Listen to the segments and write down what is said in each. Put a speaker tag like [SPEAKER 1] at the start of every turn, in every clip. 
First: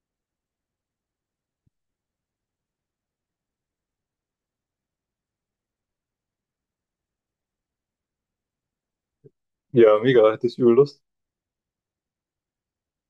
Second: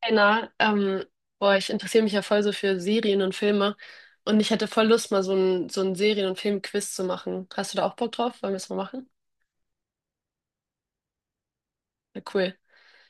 [SPEAKER 1] Einer, boah, ich interessiere mich ja voll so für Serien und Filme und ich hätte voll Lust, mal so ein Serien- und Film-Quiz zu machen. Hast du da auch Bock drauf? Wollen wir es mal machen?
[SPEAKER 2] Ja, mega, hätte ich übel Lust.
[SPEAKER 1] Ja, cool.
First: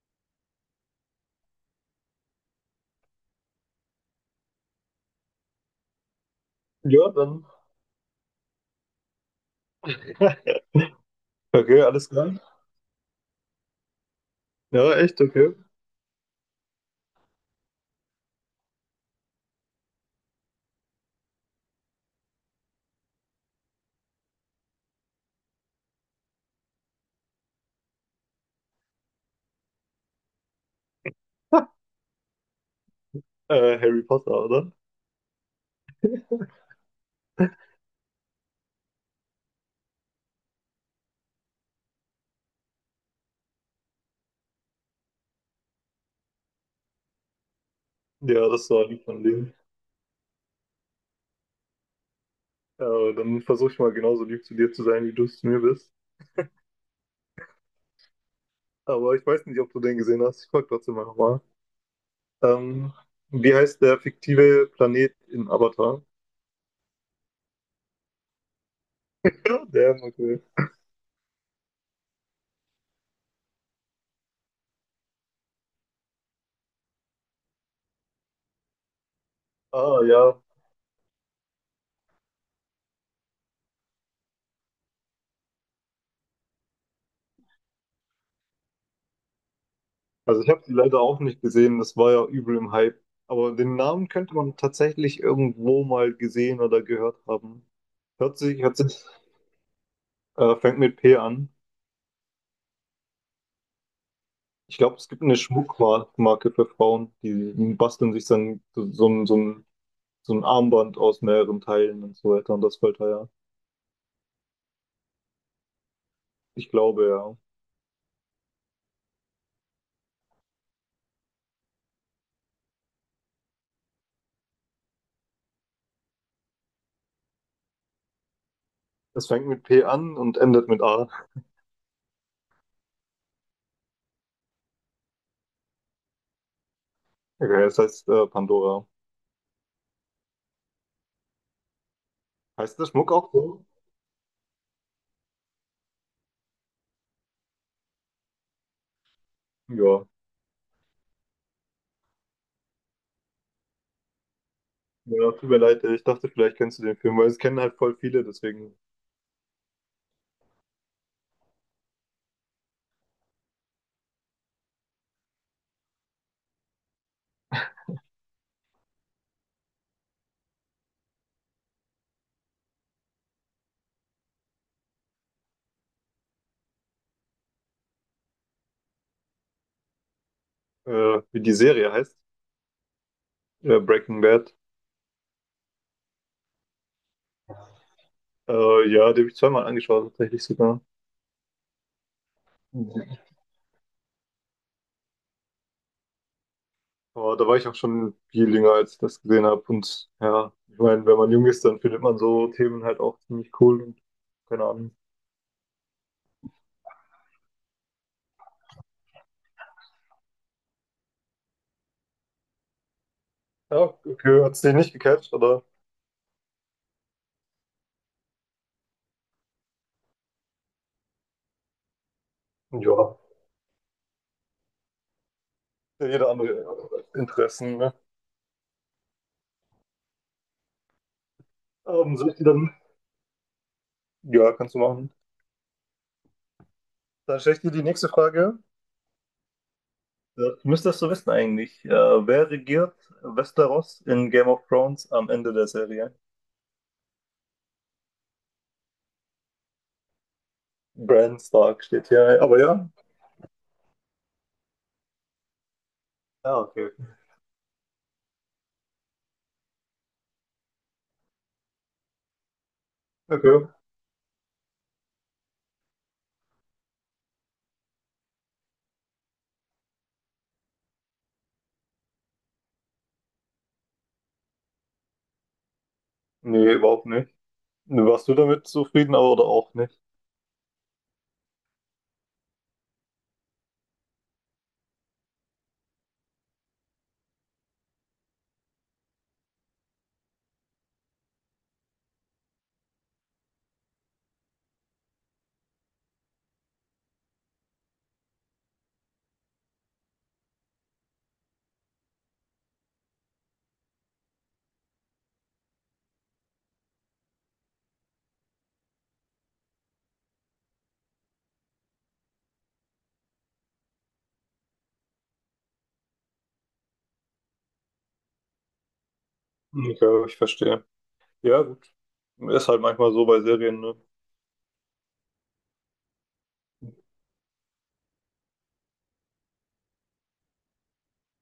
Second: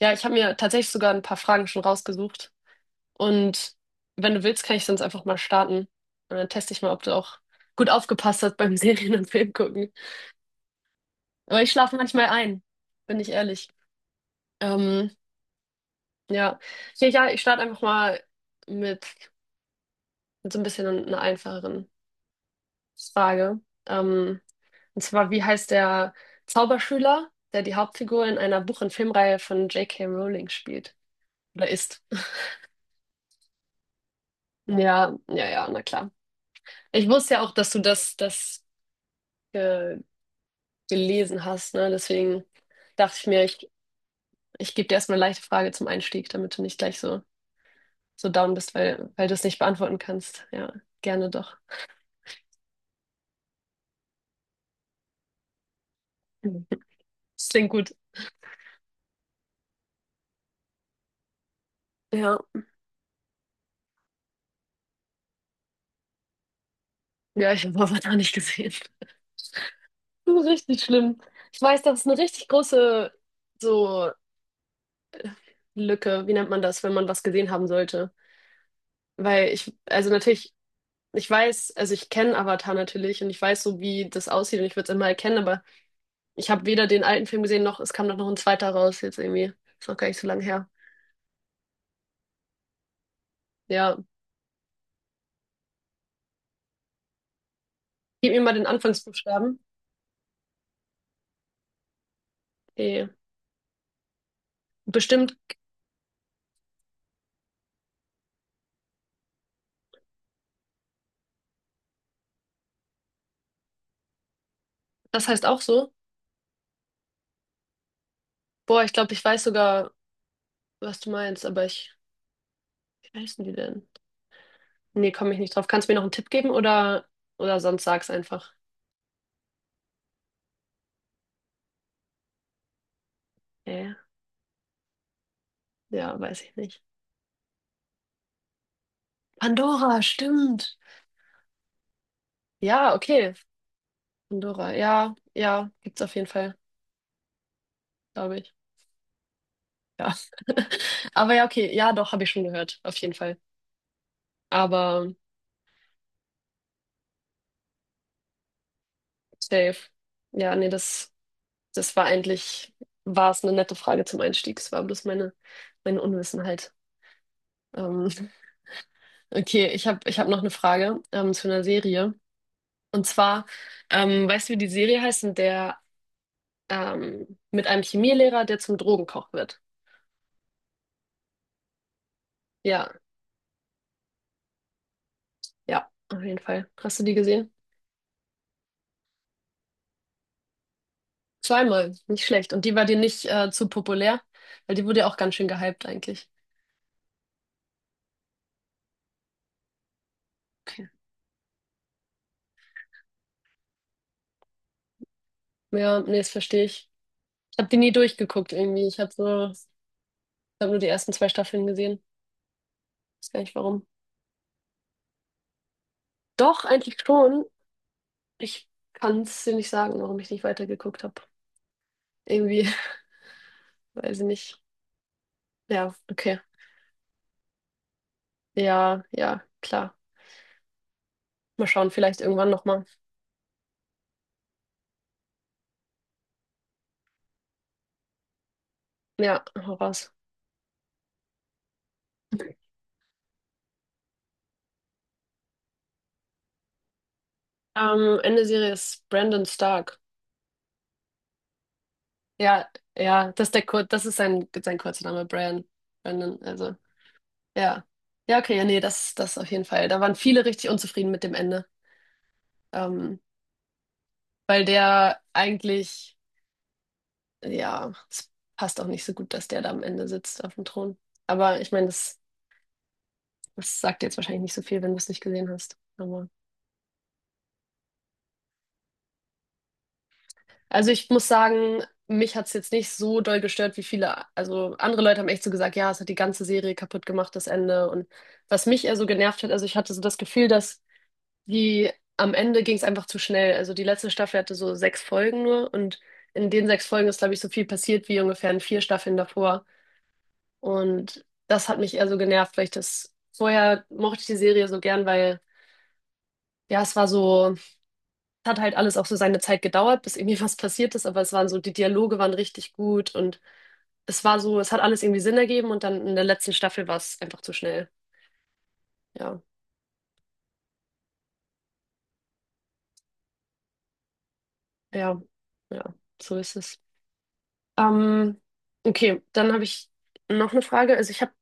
[SPEAKER 1] Ja, ich habe mir tatsächlich sogar ein paar Fragen schon rausgesucht und wenn du willst, kann ich sonst einfach mal starten und dann teste ich mal, ob
[SPEAKER 2] Ja,
[SPEAKER 1] du auch
[SPEAKER 2] dann.
[SPEAKER 1] gut aufgepasst hast beim Serien- und Film gucken. Aber ich
[SPEAKER 2] Okay,
[SPEAKER 1] schlafe
[SPEAKER 2] alles
[SPEAKER 1] manchmal
[SPEAKER 2] klar.
[SPEAKER 1] ein, bin ich ehrlich.
[SPEAKER 2] Ja,
[SPEAKER 1] Ähm,
[SPEAKER 2] echt, okay.
[SPEAKER 1] ja. Ja, ich starte einfach mal mit, mit so ein bisschen einer einfacheren Frage. Ähm, Und zwar, wie heißt der Zauberschüler, der die Hauptfigur in einer Buch- und Filmreihe von J.K. Rowling spielt? Oder ist?
[SPEAKER 2] Harry Potter, oder?
[SPEAKER 1] Ja, na klar. Ich wusste ja auch, dass du das äh, gelesen hast, ne? Deswegen dachte ich mir, ich gebe dir erstmal eine leichte Frage zum Einstieg, damit du nicht gleich so
[SPEAKER 2] Ja,
[SPEAKER 1] down
[SPEAKER 2] das
[SPEAKER 1] bist,
[SPEAKER 2] war lieb von
[SPEAKER 1] weil du es
[SPEAKER 2] dir.
[SPEAKER 1] nicht beantworten kannst. Ja, gerne doch.
[SPEAKER 2] Dann versuche ich mal genauso lieb zu dir zu sein, wie du es zu mir bist.
[SPEAKER 1] Mhm. Das klingt gut.
[SPEAKER 2] Aber ich weiß nicht, ob du den gesehen hast. Ich frage trotzdem mal nochmal.
[SPEAKER 1] Ja,
[SPEAKER 2] Ähm, wie heißt der fiktive Planet in Avatar?
[SPEAKER 1] ja, ich habe Avatar nicht gesehen.
[SPEAKER 2] Ja, der,
[SPEAKER 1] Das
[SPEAKER 2] okay.
[SPEAKER 1] ist richtig schlimm. Ich weiß, dass es eine richtig große so Lücke, wie nennt man das, wenn man was gesehen haben sollte? Weil ich,
[SPEAKER 2] Ah,
[SPEAKER 1] also
[SPEAKER 2] ja.
[SPEAKER 1] natürlich, ich weiß, also ich kenne Avatar natürlich und ich weiß so, wie das aussieht und ich würde es immer erkennen, aber ich habe weder den alten Film gesehen, noch es kam doch noch ein zweiter raus jetzt irgendwie. Ist noch gar nicht so
[SPEAKER 2] Also
[SPEAKER 1] lange
[SPEAKER 2] ich habe
[SPEAKER 1] her.
[SPEAKER 2] die leider auch nicht gesehen. Das war ja übel im Hype. Aber den
[SPEAKER 1] Ja,
[SPEAKER 2] Namen könnte man tatsächlich irgendwo mal gesehen oder gehört haben.
[SPEAKER 1] gib
[SPEAKER 2] Hört
[SPEAKER 1] mir mal
[SPEAKER 2] sich,
[SPEAKER 1] den
[SPEAKER 2] hört sich,
[SPEAKER 1] Anfangsbuchstaben.
[SPEAKER 2] fängt mit P an.
[SPEAKER 1] Okay.
[SPEAKER 2] Ich glaube, es gibt
[SPEAKER 1] Bestimmt,
[SPEAKER 2] eine Schmuckmarke für Frauen, die basteln sich dann so, so, so ein Armband aus mehreren Teilen und so weiter und das fällt da ja.
[SPEAKER 1] das heißt auch so.
[SPEAKER 2] Ich glaube ja.
[SPEAKER 1] Boah, ich glaube, ich weiß sogar, was du meinst, wie heißen die denn? Nee, komme ich nicht drauf. Kannst du mir noch einen Tipp geben oder sonst sag's einfach.
[SPEAKER 2] Es fängt mit P an und endet mit A.
[SPEAKER 1] Äh, ja, weiß ich nicht.
[SPEAKER 2] Okay, das heißt Pandora.
[SPEAKER 1] Pandora, stimmt.
[SPEAKER 2] Heißt der
[SPEAKER 1] Ja,
[SPEAKER 2] Schmuck auch
[SPEAKER 1] okay.
[SPEAKER 2] so?
[SPEAKER 1] Pandora. Ja, ja, gibt's auf jeden Fall, glaube ich.
[SPEAKER 2] Ja.
[SPEAKER 1] Ja. Aber ja, okay. Ja, doch, habe ich schon gehört. Auf jeden Fall. Aber
[SPEAKER 2] Ja, tut mir leid, ich dachte, vielleicht kennst du den Film, weil es kennen halt voll viele, deswegen,
[SPEAKER 1] safe. Ja, nee, das war eigentlich, war es eine nette Frage zum Einstieg. Es war bloß meine Unwissenheit. Ähm, okay, ich hab noch eine Frage, zu einer Serie. Und zwar, weißt du, wie die Serie heißt, in der mit einem Chemielehrer, der zum Drogenkoch wird?
[SPEAKER 2] wie die Serie heißt,
[SPEAKER 1] Ja,
[SPEAKER 2] Breaking Bad.
[SPEAKER 1] ja, auf jeden Fall. Hast du die gesehen?
[SPEAKER 2] Ja, die habe ich zweimal angeschaut, tatsächlich sogar.
[SPEAKER 1] Zweimal, nicht schlecht. Und die war dir nicht zu populär, weil die wurde ja auch ganz schön gehypt eigentlich.
[SPEAKER 2] Aber da war ich auch schon viel jünger, als ich das gesehen habe. Und ja, ich
[SPEAKER 1] Okay.
[SPEAKER 2] meine, wenn man jung ist, dann findet man so Themen halt auch ziemlich cool und keine Ahnung.
[SPEAKER 1] Ja, nee, das verstehe ich. Ich habe die nie durchgeguckt irgendwie. Ich habe nur die ersten zwei Staffeln gesehen. Weiß gar nicht warum.
[SPEAKER 2] Ja, okay, hat's dich nicht gecatcht, oder?
[SPEAKER 1] Doch, eigentlich schon. Ich kann es dir nicht sagen, warum ich nicht weitergeguckt habe. Irgendwie,
[SPEAKER 2] Ja,
[SPEAKER 1] weiß ich nicht. Ja,
[SPEAKER 2] ja, jeder
[SPEAKER 1] okay.
[SPEAKER 2] andere Interessen, ne?
[SPEAKER 1] Ja, ja, klar. Mal schauen,
[SPEAKER 2] Ähm,
[SPEAKER 1] vielleicht
[SPEAKER 2] soll ich die
[SPEAKER 1] irgendwann
[SPEAKER 2] dann?
[SPEAKER 1] nochmal.
[SPEAKER 2] Ja, kannst du machen. Dann stelle ich dir die nächste Frage.
[SPEAKER 1] Ja, hau raus.
[SPEAKER 2] Ja, du müsstest so wissen eigentlich. Wer regiert Westeros in Game of Thrones am Ende der Serie?
[SPEAKER 1] Ende Serie ist Brandon Stark.
[SPEAKER 2] Bran Stark steht hier, aber
[SPEAKER 1] Ja,
[SPEAKER 2] ja.
[SPEAKER 1] ja, das ist der Kur das ist sein kurzer Name, Brian Brandon,
[SPEAKER 2] Ja,
[SPEAKER 1] also,
[SPEAKER 2] okay.
[SPEAKER 1] ja. Ja, okay, ja, nee, das auf jeden Fall. Da waren viele richtig unzufrieden mit dem Ende. Ähm,
[SPEAKER 2] Okay.
[SPEAKER 1] weil der eigentlich, ja, es passt auch nicht so gut, dass der da am Ende sitzt auf dem Thron. Aber ich meine, das sagt jetzt wahrscheinlich nicht so viel, wenn du es nicht gesehen hast. Aber,
[SPEAKER 2] Nee, überhaupt nicht. Warst du damit zufrieden, aber oder auch nicht?
[SPEAKER 1] also ich muss sagen, mich hat es jetzt nicht so doll gestört wie viele. Also andere Leute haben echt so gesagt, ja, es hat die ganze Serie kaputt gemacht, das Ende. Und was mich eher so genervt hat, also ich hatte so das Gefühl, dass Die, am Ende ging es einfach zu schnell. Also die letzte Staffel hatte so sechs Folgen nur und in den sechs Folgen ist, glaube ich, so viel passiert wie ungefähr in vier Staffeln davor. Und das hat mich eher so genervt, weil ich das vorher mochte ich die Serie so gern, weil ja, es hat halt alles auch so seine Zeit gedauert, bis irgendwie was passiert ist, aber die Dialoge waren richtig gut und es hat alles irgendwie Sinn ergeben und dann in der letzten Staffel war es einfach zu schnell. Ja,
[SPEAKER 2] Ja, ich verstehe. Ja, gut. Ist halt manchmal so bei Serien, ne?
[SPEAKER 1] ja, ja, so ist es. Ähm, okay, dann habe ich noch eine Frage.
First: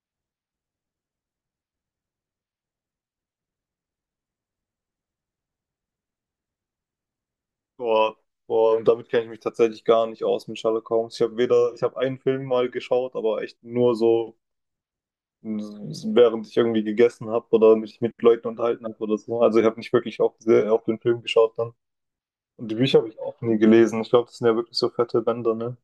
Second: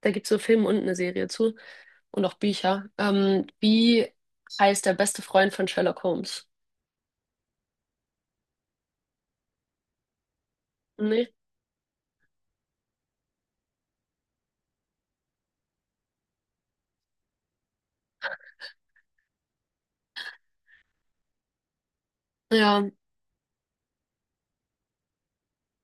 [SPEAKER 1] Da gibt es so Filme und eine Serie zu und auch Bücher. Wie heißt der beste Freund von Sherlock Holmes?
[SPEAKER 2] Boah, boah, und damit kenne ich mich tatsächlich gar nicht aus mit Sherlock Holmes. Ich
[SPEAKER 1] Nee?
[SPEAKER 2] habe weder, ich habe einen Film mal geschaut, aber echt nur so, hm, während ich irgendwie gegessen habe oder mich mit Leuten unterhalten habe oder so. Also ich habe nicht wirklich auf, sehr, auf den Film geschaut dann. Und die
[SPEAKER 1] Ja,
[SPEAKER 2] Bücher habe ich auch nie gelesen. Ich glaube, das sind ja wirklich so fette Bänder, ne?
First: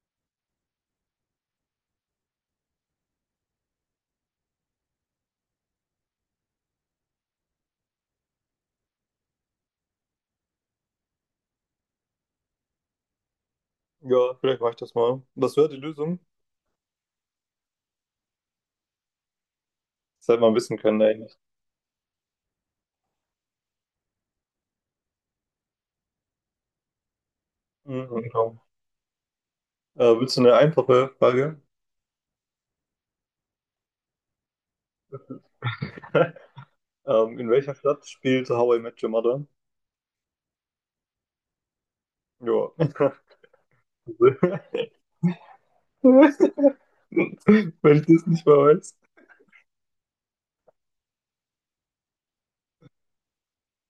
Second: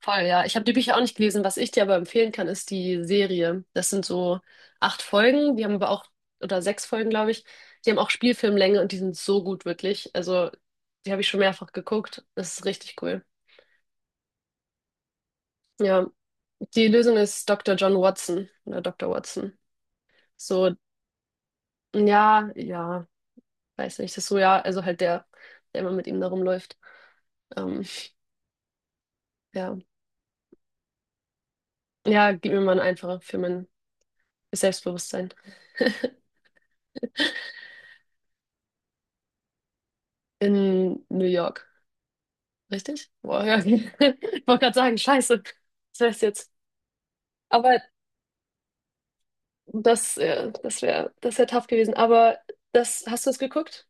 [SPEAKER 1] voll, ja. Ich habe die Bücher auch nicht gelesen. Was ich dir aber empfehlen kann, ist die Serie. Das sind so acht Folgen, die haben aber auch, oder sechs Folgen, glaube ich. Die haben auch Spielfilmlänge und die sind so gut, wirklich. Also, die habe ich schon mehrfach geguckt. Das ist richtig cool.
[SPEAKER 2] Ja, vielleicht mache ich das mal. Das wäre die
[SPEAKER 1] Ja,
[SPEAKER 2] Lösung.
[SPEAKER 1] die Lösung ist Dr. John Watson oder Dr. Watson.
[SPEAKER 2] Das hätte man
[SPEAKER 1] So
[SPEAKER 2] wissen können eigentlich.
[SPEAKER 1] Ja, weiß nicht, das ist so, ja, also halt der immer mit ihm da rumläuft. Ähm,
[SPEAKER 2] Mhm.
[SPEAKER 1] ja.
[SPEAKER 2] Willst du eine einfache Frage?
[SPEAKER 1] Ja, gib mir mal einen einfacher für mein Selbstbewusstsein.
[SPEAKER 2] In welcher Stadt spielt How I Met Your Mother?
[SPEAKER 1] In New York,
[SPEAKER 2] Ja.
[SPEAKER 1] richtig? Boah, ja. Ich wollte gerade sagen, scheiße, das wär's jetzt.
[SPEAKER 2] Wenn ich
[SPEAKER 1] Aber
[SPEAKER 2] das nicht mehr weiß.
[SPEAKER 1] das wäre tough gewesen. Aber das, hast du das geguckt?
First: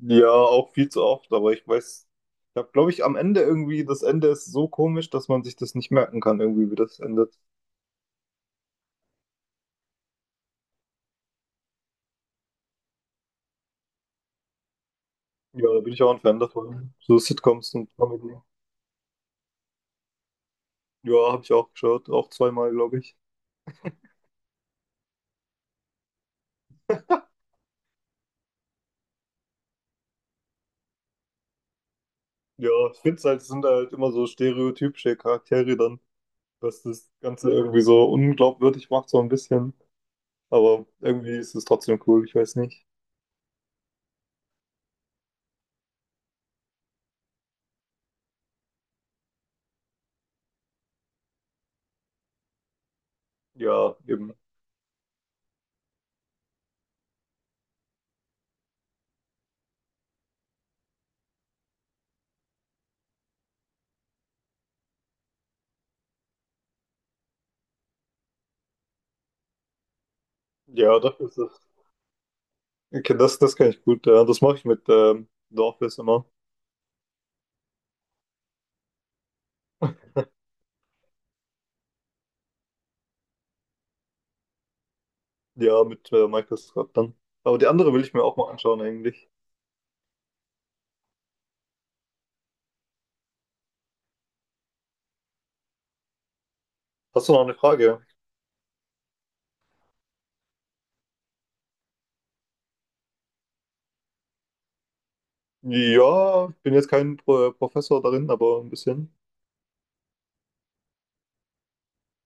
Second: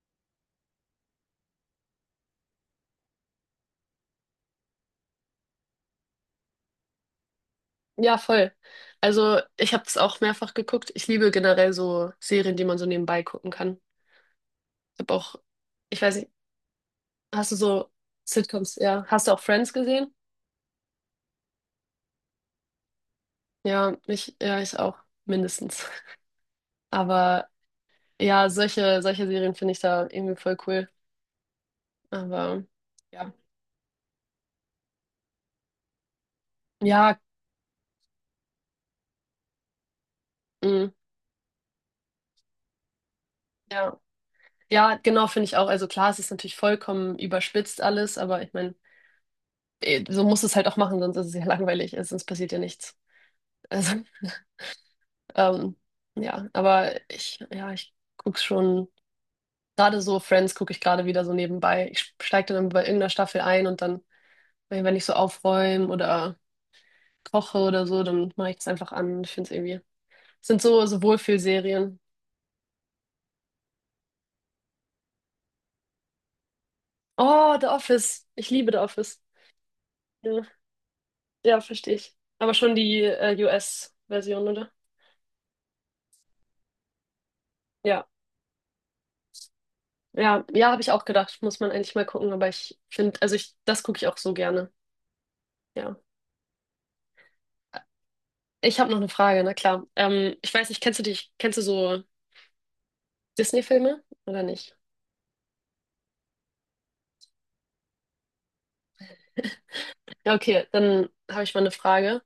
[SPEAKER 2] Ja, auch viel zu oft, aber ich weiß, ich habe, glaube ich, am Ende irgendwie, das Ende ist so komisch, dass man sich das nicht merken kann, irgendwie, wie das endet.
[SPEAKER 1] Ja, voll. Also ich habe das auch mehrfach geguckt. Ich liebe generell so Serien, die man so nebenbei gucken kann. Ich habe auch,
[SPEAKER 2] Ja, da bin
[SPEAKER 1] ich
[SPEAKER 2] ich auch
[SPEAKER 1] weiß
[SPEAKER 2] ein
[SPEAKER 1] nicht,
[SPEAKER 2] Fan davon. So
[SPEAKER 1] Hast du
[SPEAKER 2] Sitcoms
[SPEAKER 1] so
[SPEAKER 2] und Comedy.
[SPEAKER 1] Sitcoms, ja. Hast du auch Friends gesehen?
[SPEAKER 2] Ja, habe ich auch geschaut, auch zweimal, glaube ich.
[SPEAKER 1] Ich auch, mindestens. Aber ja, solche Serien finde ich da irgendwie voll cool. Aber
[SPEAKER 2] Ja, ich finde es
[SPEAKER 1] ja.
[SPEAKER 2] halt, es sind halt immer so stereotypische Charaktere dann, was das
[SPEAKER 1] Ja,
[SPEAKER 2] Ganze irgendwie so unglaubwürdig macht, so ein bisschen. Aber
[SPEAKER 1] mm,
[SPEAKER 2] irgendwie ist es trotzdem cool, ich weiß nicht.
[SPEAKER 1] ja. Ja, genau, finde ich auch. Also klar, es ist natürlich vollkommen überspitzt alles, aber ich meine, eh, so muss es halt auch machen, sonst ist es ja langweilig, also sonst passiert ja nichts. Also,
[SPEAKER 2] Ja, eben.
[SPEAKER 1] ähm, ja, ich guck's schon. Gerade so Friends gucke ich gerade wieder so nebenbei. Ich steige dann bei irgendeiner Staffel ein und dann weil wenn ich so aufräume oder koche oder so, dann mache ich das einfach an. Ich finde es irgendwie. Es sind
[SPEAKER 2] Ja,
[SPEAKER 1] so
[SPEAKER 2] das ist es.
[SPEAKER 1] Wohlfühlserien.
[SPEAKER 2] Okay, das, das kann ich gut. Ja, das mache ich mit The Office immer.
[SPEAKER 1] Oh, The Office. Ich liebe The Office. Ja, ja, verstehe ich. Aber schon die US-Version, oder?
[SPEAKER 2] Ja, mit Microsoft dann. Aber die andere will
[SPEAKER 1] Ja.
[SPEAKER 2] ich mir auch mal anschauen eigentlich.
[SPEAKER 1] Ja, habe ich auch gedacht. Muss man eigentlich mal gucken, aber ich finde, das gucke ich auch so gerne. Ja.
[SPEAKER 2] Hast du noch eine Frage?
[SPEAKER 1] Ich habe noch eine Frage, na klar. Ich weiß nicht, kennst du so Disney-Filme oder nicht?
[SPEAKER 2] Ja, ich bin jetzt kein Pro Professor darin, aber ein bisschen.
[SPEAKER 1] Ja, okay, dann habe ich mal eine Frage.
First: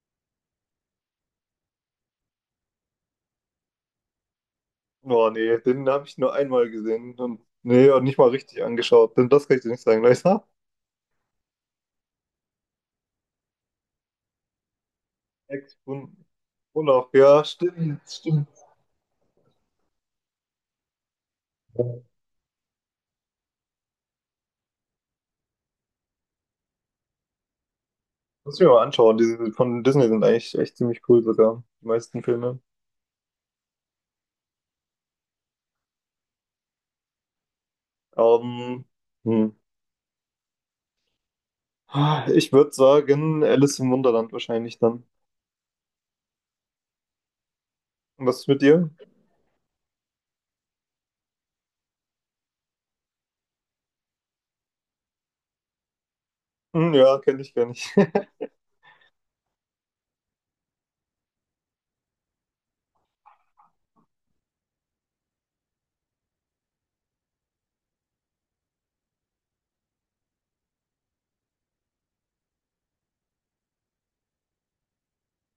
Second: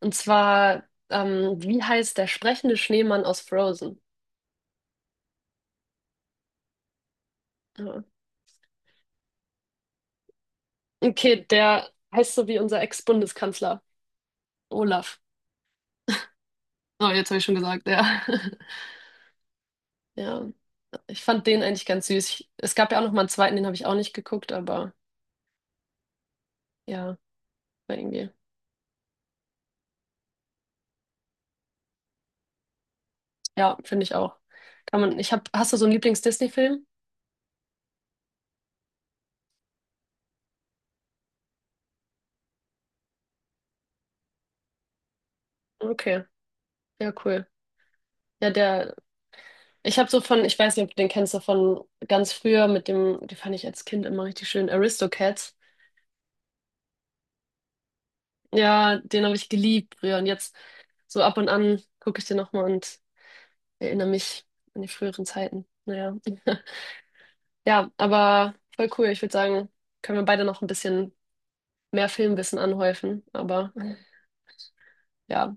[SPEAKER 1] Und zwar, wie heißt der sprechende Schneemann aus Frozen?
[SPEAKER 2] Oh nee, den habe ich nur einmal gesehen und nee, und
[SPEAKER 1] Ja.
[SPEAKER 2] nicht mal richtig angeschaut. Denn das kann ich dir nicht sagen, leider.
[SPEAKER 1] Okay, der heißt so wie unser Ex-Bundeskanzler Olaf.
[SPEAKER 2] Ex-Bund. Olaf,
[SPEAKER 1] Oh, jetzt habe
[SPEAKER 2] ja,
[SPEAKER 1] ich schon gesagt,
[SPEAKER 2] stimmt,
[SPEAKER 1] ja.
[SPEAKER 2] stimmt.
[SPEAKER 1] Ja, ich fand den eigentlich ganz süß. Es gab ja auch noch mal einen zweiten, den habe ich auch nicht geguckt, aber ja, war irgendwie.
[SPEAKER 2] Muss ich mir mal anschauen. Diese von Disney sind eigentlich echt ziemlich cool sogar, die meisten Filme.
[SPEAKER 1] Ja, finde ich auch. Kann man, hast du so einen Lieblings-Disney-Film?
[SPEAKER 2] Ähm, hm. Ich würde sagen, Alice im Wunderland wahrscheinlich dann.
[SPEAKER 1] Okay, ja, cool.
[SPEAKER 2] Und was ist
[SPEAKER 1] Ja,
[SPEAKER 2] mit dir?
[SPEAKER 1] der Ich habe so von, ich weiß nicht, ob du den kennst, so von ganz früher mit dem, die fand ich als Kind immer richtig schön, Aristocats.
[SPEAKER 2] Hm, ja, kenne ich gar nicht.
[SPEAKER 1] Ja, den habe ich geliebt früher und jetzt so ab und an gucke ich den nochmal und erinnere mich an die früheren Zeiten. Naja. Ja, aber voll cool. Ich würde sagen, können wir beide noch ein bisschen mehr Filmwissen anhäufen, aber ja.